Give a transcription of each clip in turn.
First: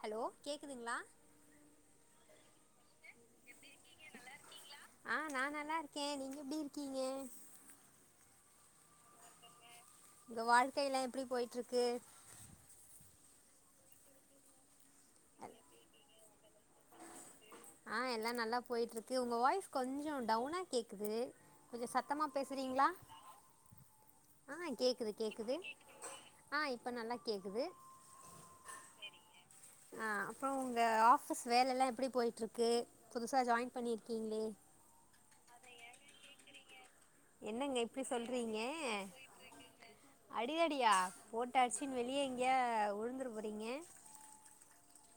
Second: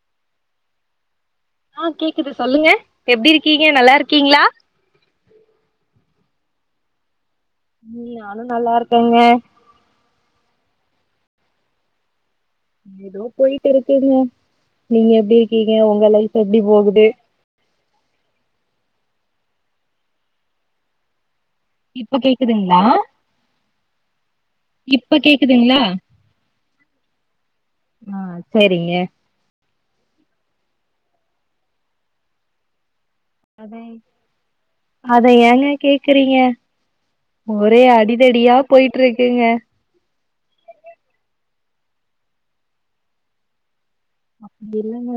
Hello கேக்குதுங்களா ஆ கேக்குது சொல்லுங்க எப்டி இருக்கீங்க நல்லா இருக்கீங்களா ஆ நா நல்லா இருக்க நீங்க எப்டி இருக்கீங்க ம் நானு நல்லா இருக்கங்க உங்க வாழ்க்கய எல்லா எப்டி போய்ட்டு இருக்கு ஏதோ போயிட்டு இருக்குங்க நீங்க எப்டி இருக்கீங்க உங்க லைஃப் எப்டி போகுது ஆ எல்லா நல்லா போயிட்டு இருக்கு உங்க வாய்ஸ் கொஞ்ச டவுனா கேக்குது கொஞ்ச இப்ப சத்தமா கேக்குதுங்களா பேசுறீங்களா ஆ கேக்குது இப்ப கேக்குது கேக்குதுங்களா ஆ இப்ப நல்லா கேக்குது ஆ சரிங்க அ அப்பற உங்க ஆஃபிஸ் வேல எல்லா எப்டி போய்ட்டு இருக்கு புதுசா அத ஜாயின் பண்ணிருக்கீங்களே அத ஏங்க கேக்குறீங்க என்னங்க ஒரே இப்டி அடிதடியா சொல்றீங்க போயிட்டு இருக்குங்க அடி த டியா போட்டாச்சி வெளியே எங்கயா உழுந்துர போறீங்க அப்டி இல்லங்க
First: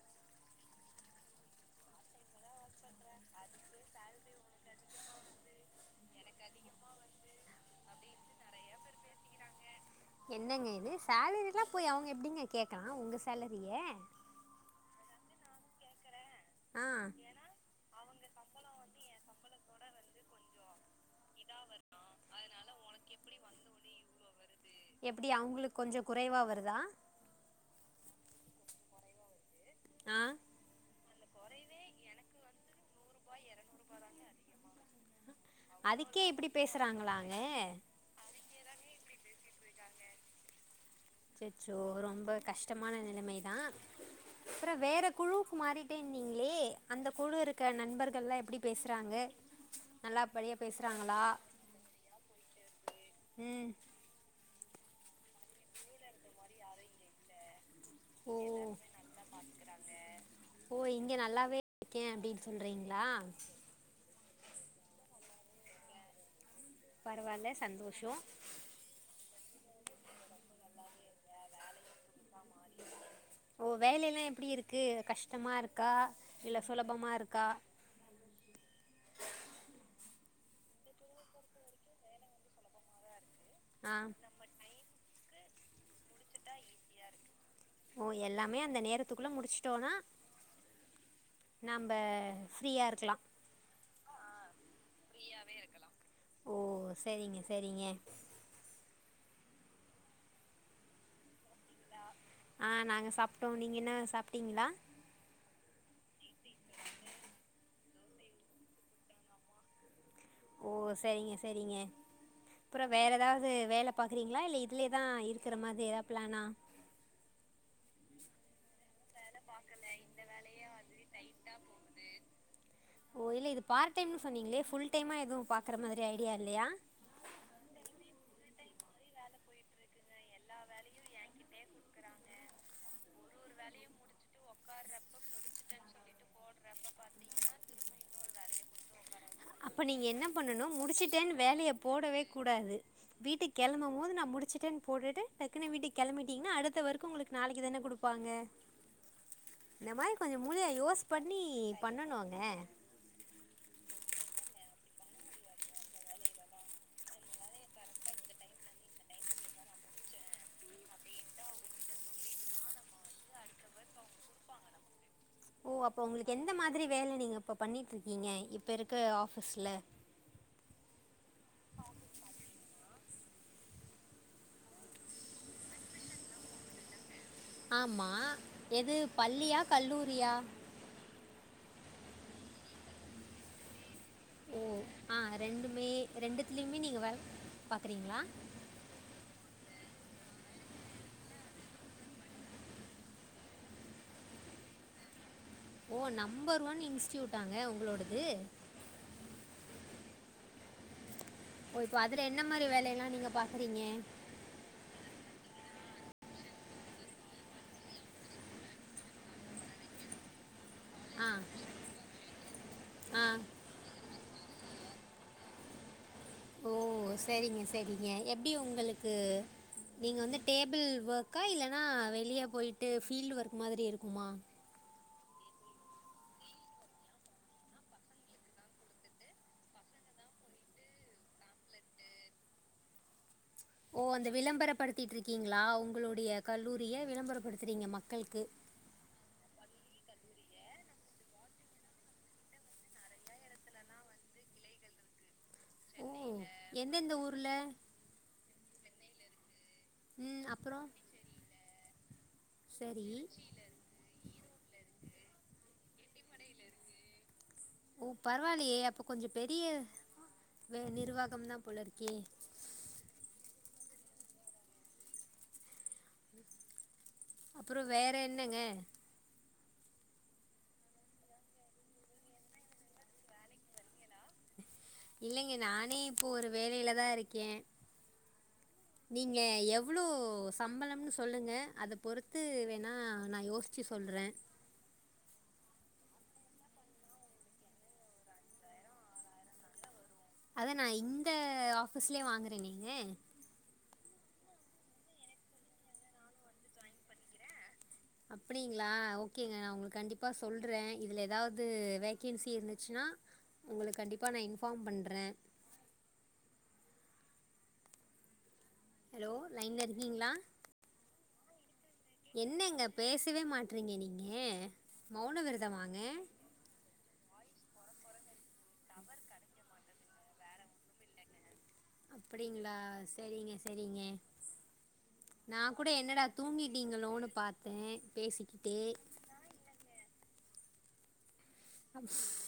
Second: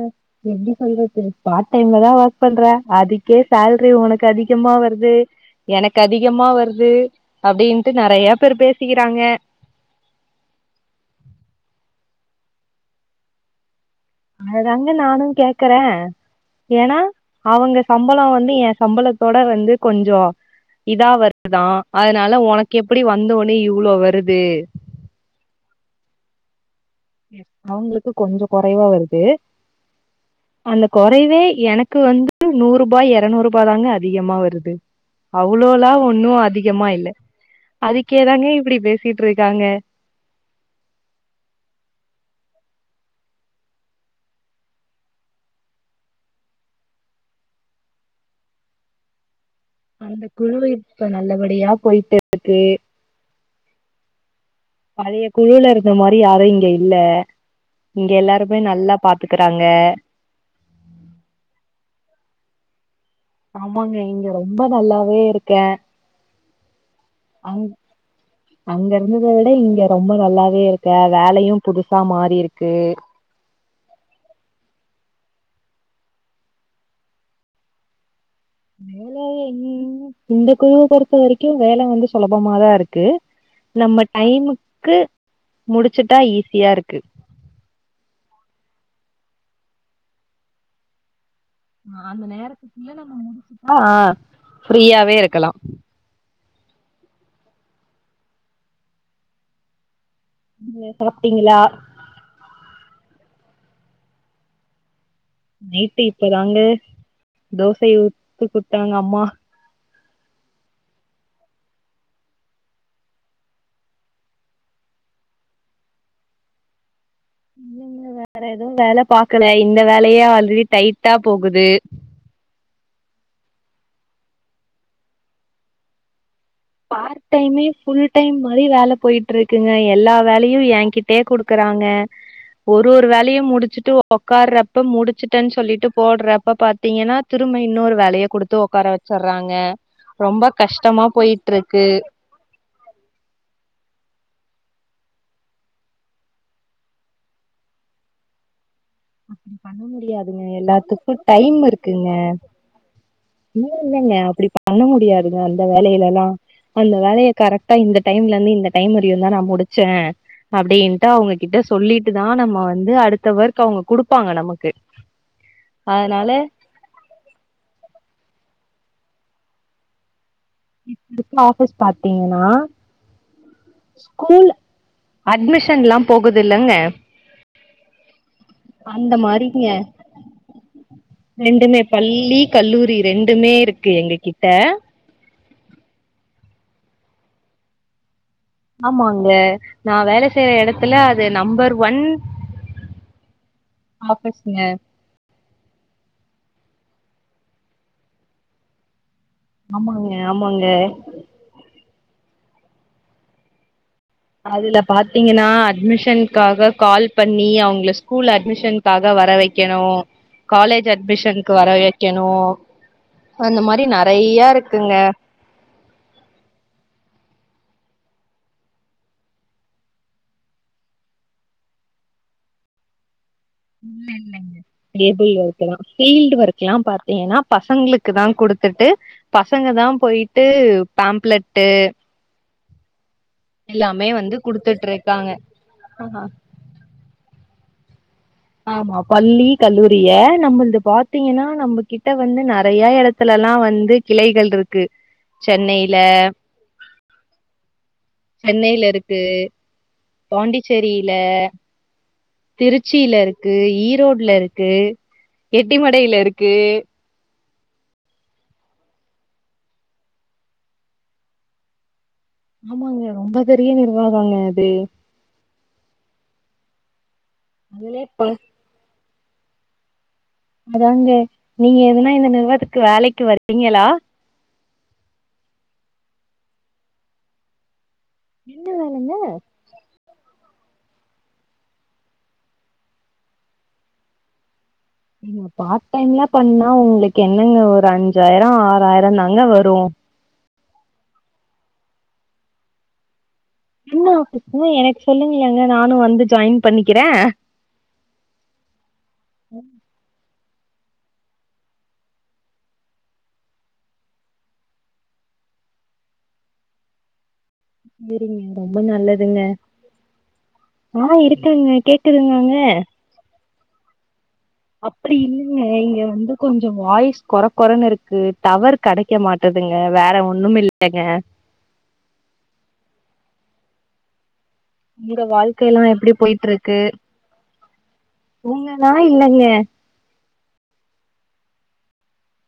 எப்டி சொல்றது பார்ட் டைம்ல தா ஒர் க் பண்ற அதுக்கே சாலரி உனக்கு அதிகமா வருது எனக்கு அதிகமா வருது அப்டின்ட்டு நெறைய பேர் பேசிக்கிறாங்க என்னங்க இது சேலரில்லா போய் அவங்க எபடிங்க கேட்கலா உங்க சேலரிய அததாங்க நானு கேக்குற ஆ ஏன்னா அவங்க சம்பள வந்து எய சம்பளத்தோட வந்து கொஞ்ச இதா வருதா அதனால உனக்கு எப்டி வந்த ஒடனே இவ்ளோ வருது எப்டி அவங்களுக்கு கொஞ்ச குறைவா வருதா அவங்களுக்கு கொஞ்ச குறைவா வருது ஆ அந்த குறைவே எனக்கு வந்து நூறு ரூபாய் இருநூறு ரூபாய் தாங்க அதிகமா வருது அவ்ளோல்லா அதுக்கே ஒன்னு இப்படி அதிகமா இல்ல பேசுறாங்களாங்க அதுக்கே தாங்க இப்டி பேசிட்டு இருக்காங்க அச்சச்சோ ரொம்ப கஷ்டமான நிலைமை தா [inaudible] அப்பற வேற குழுவுக்கு மாறிட்டன்னிங்களே அந்த குழு இருக்கிற நண்பர்கள்லா எப்டி பேசுறாங்க அந்த நல்லபடியா குழுவு இப்ப பேசுறாங்களா நல்லபடியா போயிட்டு இருக்கு ம் பழைய குழுல இருக்கு இந்த மாதிரி யாரு இங்க இல்ல இங்க ஓ எல்லாருமே நல்லா பாத்துக்கறாங்க ஓ இங்க நல்லாவே இருக்க அப்டின்னு சொல்றீங்களா ஆமாங்க இங்க ரொம்ப நல்லாவே இருக்க பரவாயில்ல சந்தோஷ அங்க இருந்தத விட இங்க ரொம்ப நல்லாவே இருக்க வேலையு புதுசா மாறி இருக்கு ஓ வேலையெல்லா எப்டி இருக்கு கஷ்டமாக இருக்கா இல்ல சுலபமாக இருக்கா வேலையன் இந்த குழுவ பொறுத்த வரைக்கும் வேல வந்து சுலபமாதா இருக்கு ஆ நம்ம டைமுக்கு முடிச்சுட்டா ஈஸியா இருக்கு ஓ எல்லாமே அந்த நேரத்துக்குள்ள முடிச்சுட்டோனா நம்ம ஆஹ் அந்த ஃப்ரீயா நேரத்துக்குள்ள நம்ம இருக்கலா முடிச்சுட்டா ஃப்ரீயாவே இருக்கலாம் ஓ சேரிங்க சேரிங்க நீங்க சாப்டீங்களா ஆ நாங்க சாப்ட்டோ நீங்க என்ன சாப்ட்டீங்களா நைட்டு இப்பதாங்க தோசைய உத்து குத்தாங்க அம்மா ஓ சரிங்க சரிங்க அப்பற வேற எதாவது வேல பாக்குறீங்களா இல்ல இதுலயேதா இருக்கிற மாதிரி எதா பிளான்னா இல்லிங்க வேற எதுவு வேல பாக்கலை இந்த வேலையே ஆல்ரெடி டைட்டா போகுது ஓ இல்ல இது பார்ட் டைம்ன்னு சொன்னீங்களே புல் டைம்மா எது பாக்கற மாதிரி ஐடியா இல்லையா பார்ட் டைமே ஃபுல் டைம் மாதிரி வேல போயிட் ருக்குங்க எல்லா வேலையு ஏங் கிட்டே குடுக்கறாங்க ஒரு ஒரு வேலையையும் முடுச்சுட்டு உக்காற்றப்ப முடிச்சுட்டேன் சொல்லிட்டு போற்றப்ப பாத்தீங்கன்னா திரும்ப இன்னொரு வேலைய குடுத்து உட்கார வச்சற்றாங்க அப்ப நீங்க என்ன ரொம்ப பண்ணணும் கஷ்டமா போயி முடிச்சுட்டேன்னு வேலைய போடவே கூடாது வீட்டுக் கெளம்பும் போது நா முடிச்சிட்டேன் போட்டுட்டு டக்குனு வீட்டுக் கிளம்பிட்டீங்ன்னா அடுத்த ஒர்க்கு உங்களுக் நாளைக்கு தானே குடுப்பாங்க பண்ண இந்த மாரி கொஞ்ச முடியாதுங்க மூலைய யோஸ் எல்லாத்துக்கு பண்ணி டைம் இருக்குங்க பண்ணனுங்க இல்ல இல்லைங்க அப்படி பண்ண முடியாதுக அந்த வேலையில எல்லா அந்த வேலைய கரெக்ட்டா இந்த டைம்ல இந்து இந்த டைம் வரையு தா நா முடிச்சே அப்படின்ட்டு அவங்ககிட்ட சொல்லிட்டுதா நம்ம வந்து அடுத்த ஒர்க் அவங்க கு டுப்பாங்க நமக்கு ஓ அப்போ அதனால உங்களுக்கு எந்த மாதிரி வேல நீங்க இப்போ பண்ணிட்ருக்கீங்க இப்ப இருக்க ஆஃபீஸ்ல இப்ப இருக்க ஆஃபீஸ் பாத்தீங்கன்னா ஸ்கூல் அட்மிஷன் எல்லா போகுதல்லங்க ஆம்மா எது பள்ளியா மாரிங்க கல்லூரியா ரெண்டுமே பள்ளி கல்லூரி ரெண்டுமே இருக்கு எங்க கிட்ட ஓ ஆ ரெண்டுமே ரெண்டுத்துலையுமே நீங்க வே பாக்குறீங்களா ஆமாங்க நா வேல செய்யற எடத்துல அது நம்பர் ஒன் ஆமா பிரச்சன ஓ நம்பர் ஒன் இன்ஸ்டூட்டாங்க உங்களோடது ஆமாங்க ஆமாங்க ஓ இப்போ அதுல என்ன மாரி வேலையெல்லா நீங்க பாக்குறீங்க அதுல பாத்தீங்கன்னா அட்மிஷன்காக கால் பண்ணி அவங்கல ஸ்கூல்ல அட்மிஷன் காக வர வைக்கணு காலேஜ் ஆ அட்மிஷன்கு வர வெக்கணு ஆ அந்த மாரி நெறையா இருக்குங்க ஓ செரிங்க செரிங்க எப்டி உங்களுக்கு நீங்க வந்து டேபிள் ஒர்க்கா இல்லன்னா வெளியே போய்ட்டு ஃபீல்ட் ஒர்க் மாதிரி இல்ல இருக்குமா இல்லைங்க டேபிள் ஒர்க்குதா பீல்டு ஒர்க் எல்லா பாத்தீங்கன்னா பசங்களுக்கு தா குடுத்துட்டு பசங்க தா போய்ட்டு பேம்ப்லெட்டு ஓ எல்லாமே அந்த வந்து குடுத்துட்டு இருக்காங்க விளம்பரப்படுத்திட்ரிக்கீங்களா ஆ உங்களுடைய கல்லூரிய விளம்பரப்படுத்துறீங்க மக்கள்க்கு ஆமா பள்ளி கல்லூரிய நம்பல்து பாத்தீங்கன்னா நம்ப கிட்ட வந்து நறைய எடத்துல எல்லா வந்து கிளைகள் இருக்கு சென்னையில ஓ எந்தெந்த ஊரில் சென்னைல இருக்கு ம் அப்புறம் பாண்டிச்சேரியிலே சரி திருச்சில்ல இருக்கு ஈரோட்ல இருக்கு எட்டிமடையில இருக்கு ஓ பரவால்லையே அப்ப கொஞ்ச பெரிய வே நிர்வாகம் தா போலருக்கே ஆமாங்க ரொம்ப பெரிய நிர்வாகங்க அது அப்புறோ அதுலே வேற ப என்னங்க அதாங்க நீங்க எதுனா இந்த நிறுவாத்துக்கு வேலைக்கு வர்றீங்களா இல்லைங்க நானே இப்போ ஒரு வேலைல தா இருக்கே என்ன வேல நீங்க எவ் ளோ சம்பளம்னு சொல்லுங்க அத பொறுத்து வேணா நா யோசிச்சு சொல்றே [inaudible] பார்ட் டைம்ல பண்ணா உங்களுக்கு என்னங்க ஒரு அஞ்சாய்ரோ ஆறாய்ரோ தாங்க வரு அத நா இந்த ஆபீஸ்லே வாங்கறனேங்க என்ன ஆபீஸ்ங்க எனக் சொல்லுங்கலேங்க நானு வந்து ஜாயின் பண்ணிக்கிறே அப்டிங்ளா ஓகேங்க நா உங்களுக்கு கண்டிப்பா சொல்றே இதுல எதாவ்து வேக்கென்சி இருந்துச்சுன்னா உங்களுக் கண்டிப்பாக நா இன்ஃபாம் பண்றே சேரிங்க ரொம்ப ஹலோ நல்லதுங்க லைன்ல இருக்கீங்களா ஆ இருக்கங்க கேக்குதுங்காங்க என்னங்க பேசவே மாட்றீங்க நீங்கே அப்படி இல்லிங்க இங்க வந்து கொஞ்சோ வாய்ஸ் கொற கொறன் இருக்கு டவர் கடைக்க மாட் டுதுங்க வேற ஒன்னும் இல்லங்க அப்டிங்ளா செரிங்க செரிங்க உங்க நா வாழ்க்கைல்லா கூட எப்டி என்னடா போயிட்டு இருக்கு தூங்கிட்டீங்ளோன் பாத்தே பேசிக்கிட்டே உங்கலா இல்லங்க [unintelligible]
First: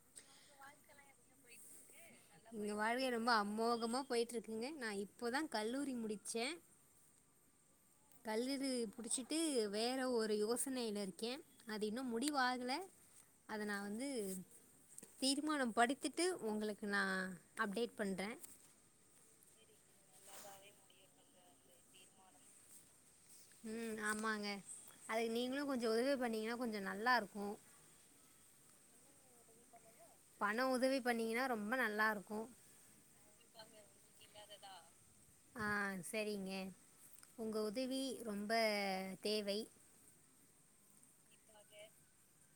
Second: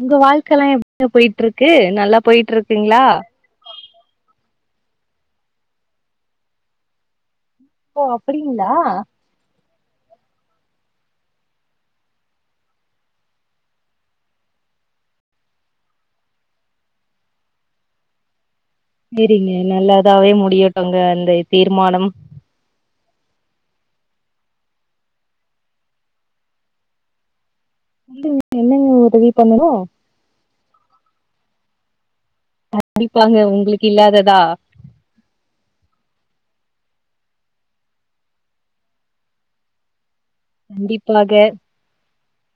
உங்க வாழ்க்கல்லா எப் [inaudible] ங்க போயிட்ருக்கு நல்லாப் எங்க வாழ்க்க ரொம்ப அமோகமா போய்ட்ருக்குங்க நா இப்போதா கல்லூரி முடிச்சே ஓ அப்டிங்களா கல்லூரு புடிச்சிட் டு வேற ஒரு யோசனைல இருக்கே அது இன்னு முடிவாகல அத நா வந்து தீர்மானம் படுத்திட்டு உங்களுக்கு நா அப்டேட் பண்றே சேரிங்க நல்லதாவே முடியட்டுங்க அந்த தீர்மானம் ம் ஆமாங்க அதுக்கு நீங்களு கொஞ்ச உதவி பண்ணிங்கனா கொஞ்ச நல்லாருக்கு சொல்லுங்க என்னங்க உதவி பண்ணணு பண உதவி பண்ணீங்கனா ரொம்ப நல்லா இருக்கு கண்டிப்பாங்க உங்களுக்கில்லாத தா ஆ சேரிங்க உங்க உதவி ரொம்ப தேவை கண்டிப்பாக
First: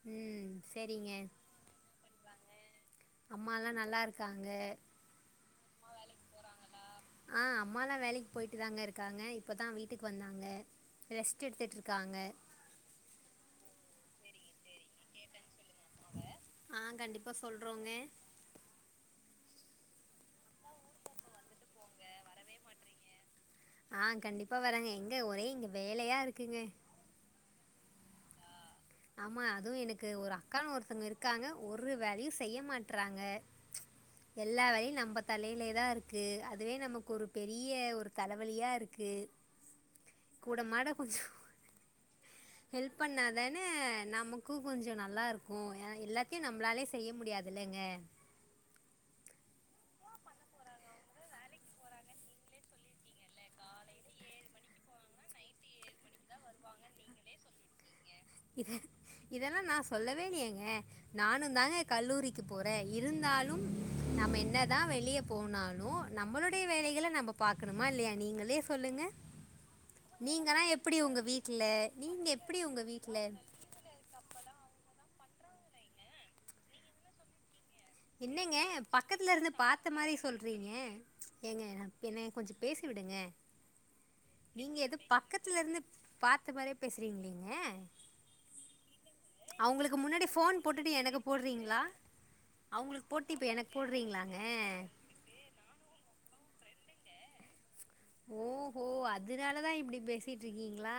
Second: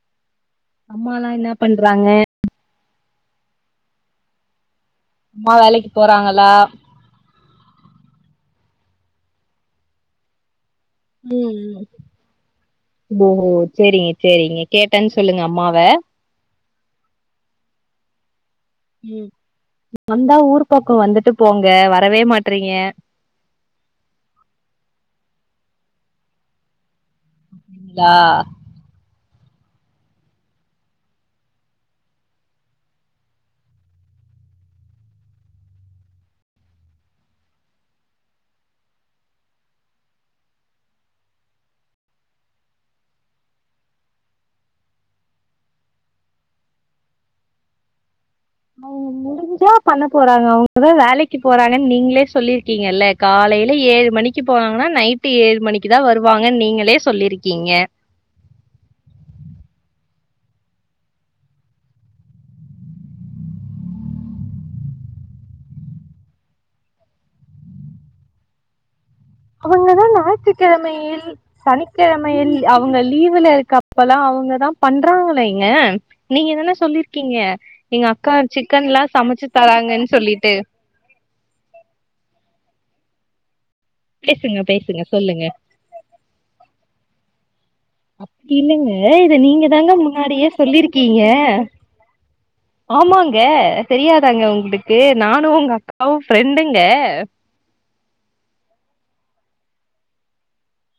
ம் சரிங்க அம்மாலா என்னா பண்றாங்க அம்மால்லா நல்லா இருக்காங்க அம்மா வேலைக்கு போறாங்களா ஆ அம்மாலா வேலைக் போய்ட்டு தாங்க இருக்காங்க இப்பதா வீட்டுக்கு வந்தாங்க ரெஸ்ட் ம் எடுத்துட்ருக்காங்க ம் ஓ சேரிங்க சேரிங்க கேட்டன் சொல்லுங்க அம்மாவ ஆ கண்டிப்பா சொல்றோங்க ம் வந்தா ஊர் பக்கோ வந்துட்டு போங்க வரவே மாட்றீங்க ஆ கண்டிப்பா வரங்க எங்க ஒரே இங்க வேலையா இருக்குங்க லா ஆமா அதுவு எனக்கு ஒரு அக்கானு ஒருத்தங்க இருக்காங்க ஒரு வேலையு செய்ய மாட்றாங்க எல்லா வேலையில் நம்ப தலையிலே தா இருக்கு அதுவே நமக்கொரு பெரிய ஒரு தலவலியா இருக்கு கூட மாட கொஞ்சோ ஹெல்ப் பண்ணா தா ன நமக்கு கொஞ்சோ நல்லாருக்கு எ எல்லாத்தையு நம்பளாலே செய்ய முடியாதில்லங்க மு முடிஞ்சா பண்ண போறாங்க அவங்கதா வேலைக்கு போறாங்கன் நீங்ளே சொல்லிருக்கீங்கல்ல காலைல ஏழு மணிக்கு போனாங்கன்னா நைட்டு ஏழு மணிக்கு தா வருவாங்கன் நீங்களே சொல்லிருக்கீங்க இத இதெல்லா நா சொல்லவே இல்லயேங்க நானுந்தாங்க கல்லூரிக்கு போற இருந்தாலும் நம்ம என்னதா வெளிய போனாலு நம்மளுடைய வேலைகள நம்ப பாக்கணுமா இல்லையாங் நீங்களே சொல்லுங்க அவங்கதா ஞாயிற்றுக்கிழமையில் வீட்டில் நீங்கள் சனிக்கிழமையில் எப்படி உங்கள் அவுங்க வீட்டில் லீவுல இருக்கப் ப்பலா அவங்கதா பண்றாங்களேங்க நீங்கதான சொல்லிருக்கீங்க என்னங்க பக்கத்துலருந்து பாத்த மாரி சொல்லிட்டு. சொல்றீங்க ஏங்க பின்ன கொஞ்ச பேச விடுங்க பேசுங்க, நீங்க எது பேசுங்க. சொல்லுங்க. பக்கத்துல இருந்து பாத்த மாரியே பேசுறீங்கலேங்க அப்டி இல்லங்க இத நீங்க தாங்க முன்னாடி முன்னாடியே ஃபோன் போட்டுட்டு எனக்கு சொல்லிருக்கீங்க போடுறீங்களா அவங்களுக்கு போட்டு ஆமாங்க இப்போ எனக்கு போடுறீங்களாங்க தெரியாதாங்க உங்களுக்கு நானு உங்க அக்காவு ஃப்ரெண்டுங்க ஓ ஹோ அதனாலதா இப்டி பேசிட்டு இருக்கீங்களா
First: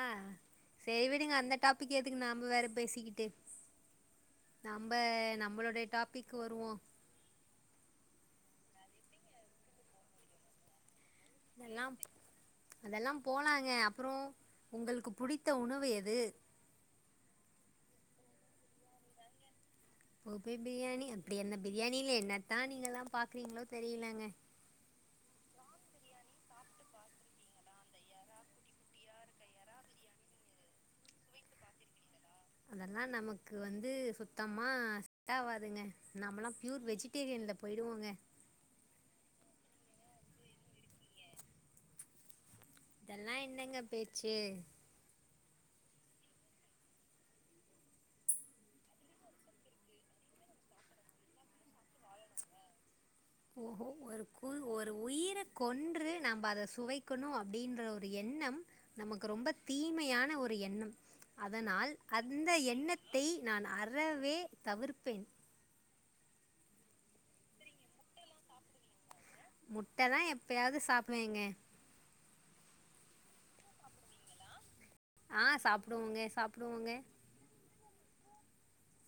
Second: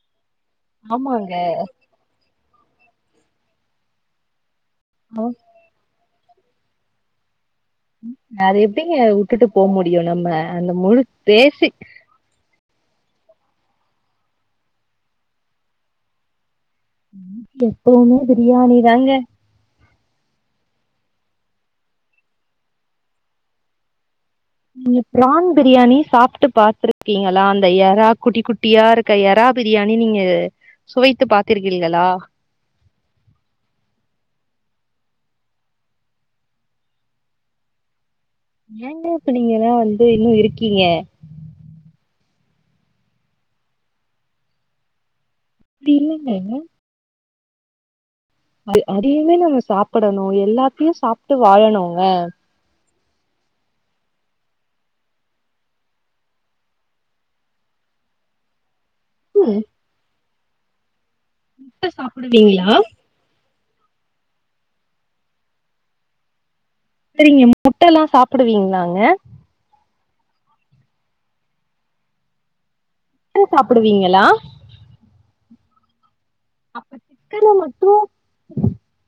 சரி ஆமாங்க விடுங்க அந்த டாப் பிக் எதுக்கு நம்ம வேற பேசிக்கிட்டு நம்ப நம்பளுடைய டாப் பிக்கு வருவோ அது எப்டிங்க உட்டுட்டு போ முடியு நம்ம அந்த முழு பேசி அதெல்லாம் அதெல்லா போலாங்க அப்புறோ உங்களுக்கு புடித்த உணவு எது ம் எப்பவுமே பிரியாணிதாங்க ஓபே பிரியாணி அப்டி அந்த பிரியாணில என்னத்தா நீங்கல்லா பாக்குறீங்களோ தெரிலங்க நீங்க ப்ரான் பிரியாணி சாப்ட்டு பாத்துருக்கீங்களா அந்த எறா குட்டி குட்டியா இருக் க எறா பிரியாணி நீங்க சுவைத்து பாத்திருக்கீங்களா அதெல்லா நமக்கு வந்து சுத்தமா செட் ஆவாதுங்க நம்மலா ப்யூர் வெஜி டேரியன்ல போயிடுவோங்க ஏங்க இப்ப நீங்கல்லா வந்து இன்னு இருக்கீங்க ங்க இதெல்லா என்னங்க பேச்சு அப்டி இல்லங்க அது அதையமே நம்ம சாப்பிடணு எல்லாத்தையு சாப்ட்டு வாழணோங்க ஓஹோ ஒரு கு ஒரு உயிர கொன்று நம்ப அத சுவைக்கணு அப்டின்ற ஒரு எண்ணம் நமக்கு ரொம்ப தீமையான ஒரு எண்ணம் முட்ட அதனால் அந்த சாப்டுவீங்களா எண்ண த்தை நான் அறவே தவிர்ப்பேன் சரிங்க முட்டைல்லா சாப்பிடுவீங்களாங்க முட்ட நா எப்பயாது சாப்டுவேங்க முட்ட சாப்பிடுவீங்களா ஆ சாப்டுவோங்க சாப்டுவோங்க முட்டைல மட்டு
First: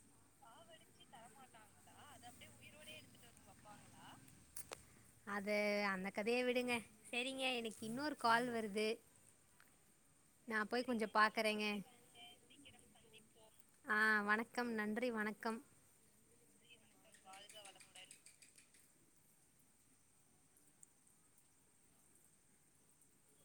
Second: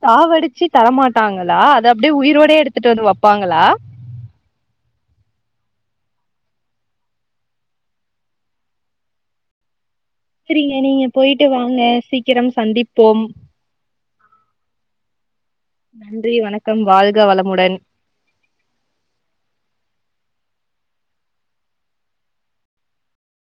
சாவடி ச்சி தரமாட்டாங்களா அத அப்டியே உயிரோடயே எடுத்துட்டு வந்து வப்பாங்களா அது அந்த கதைய விடுங்க சரிங்க எனக்கு இன்னொரு கால் வருது நா சரிங்க போய் நீங்க கொஞ்சோ போய்ட்டு பாக்கறேங்க வாங்க சீக்கிரம் சந்திப்போம் ஆ வணக்கம் நன்றி வணக்கம் நன்றி வணக்கம் வாழ்க வளமுடன்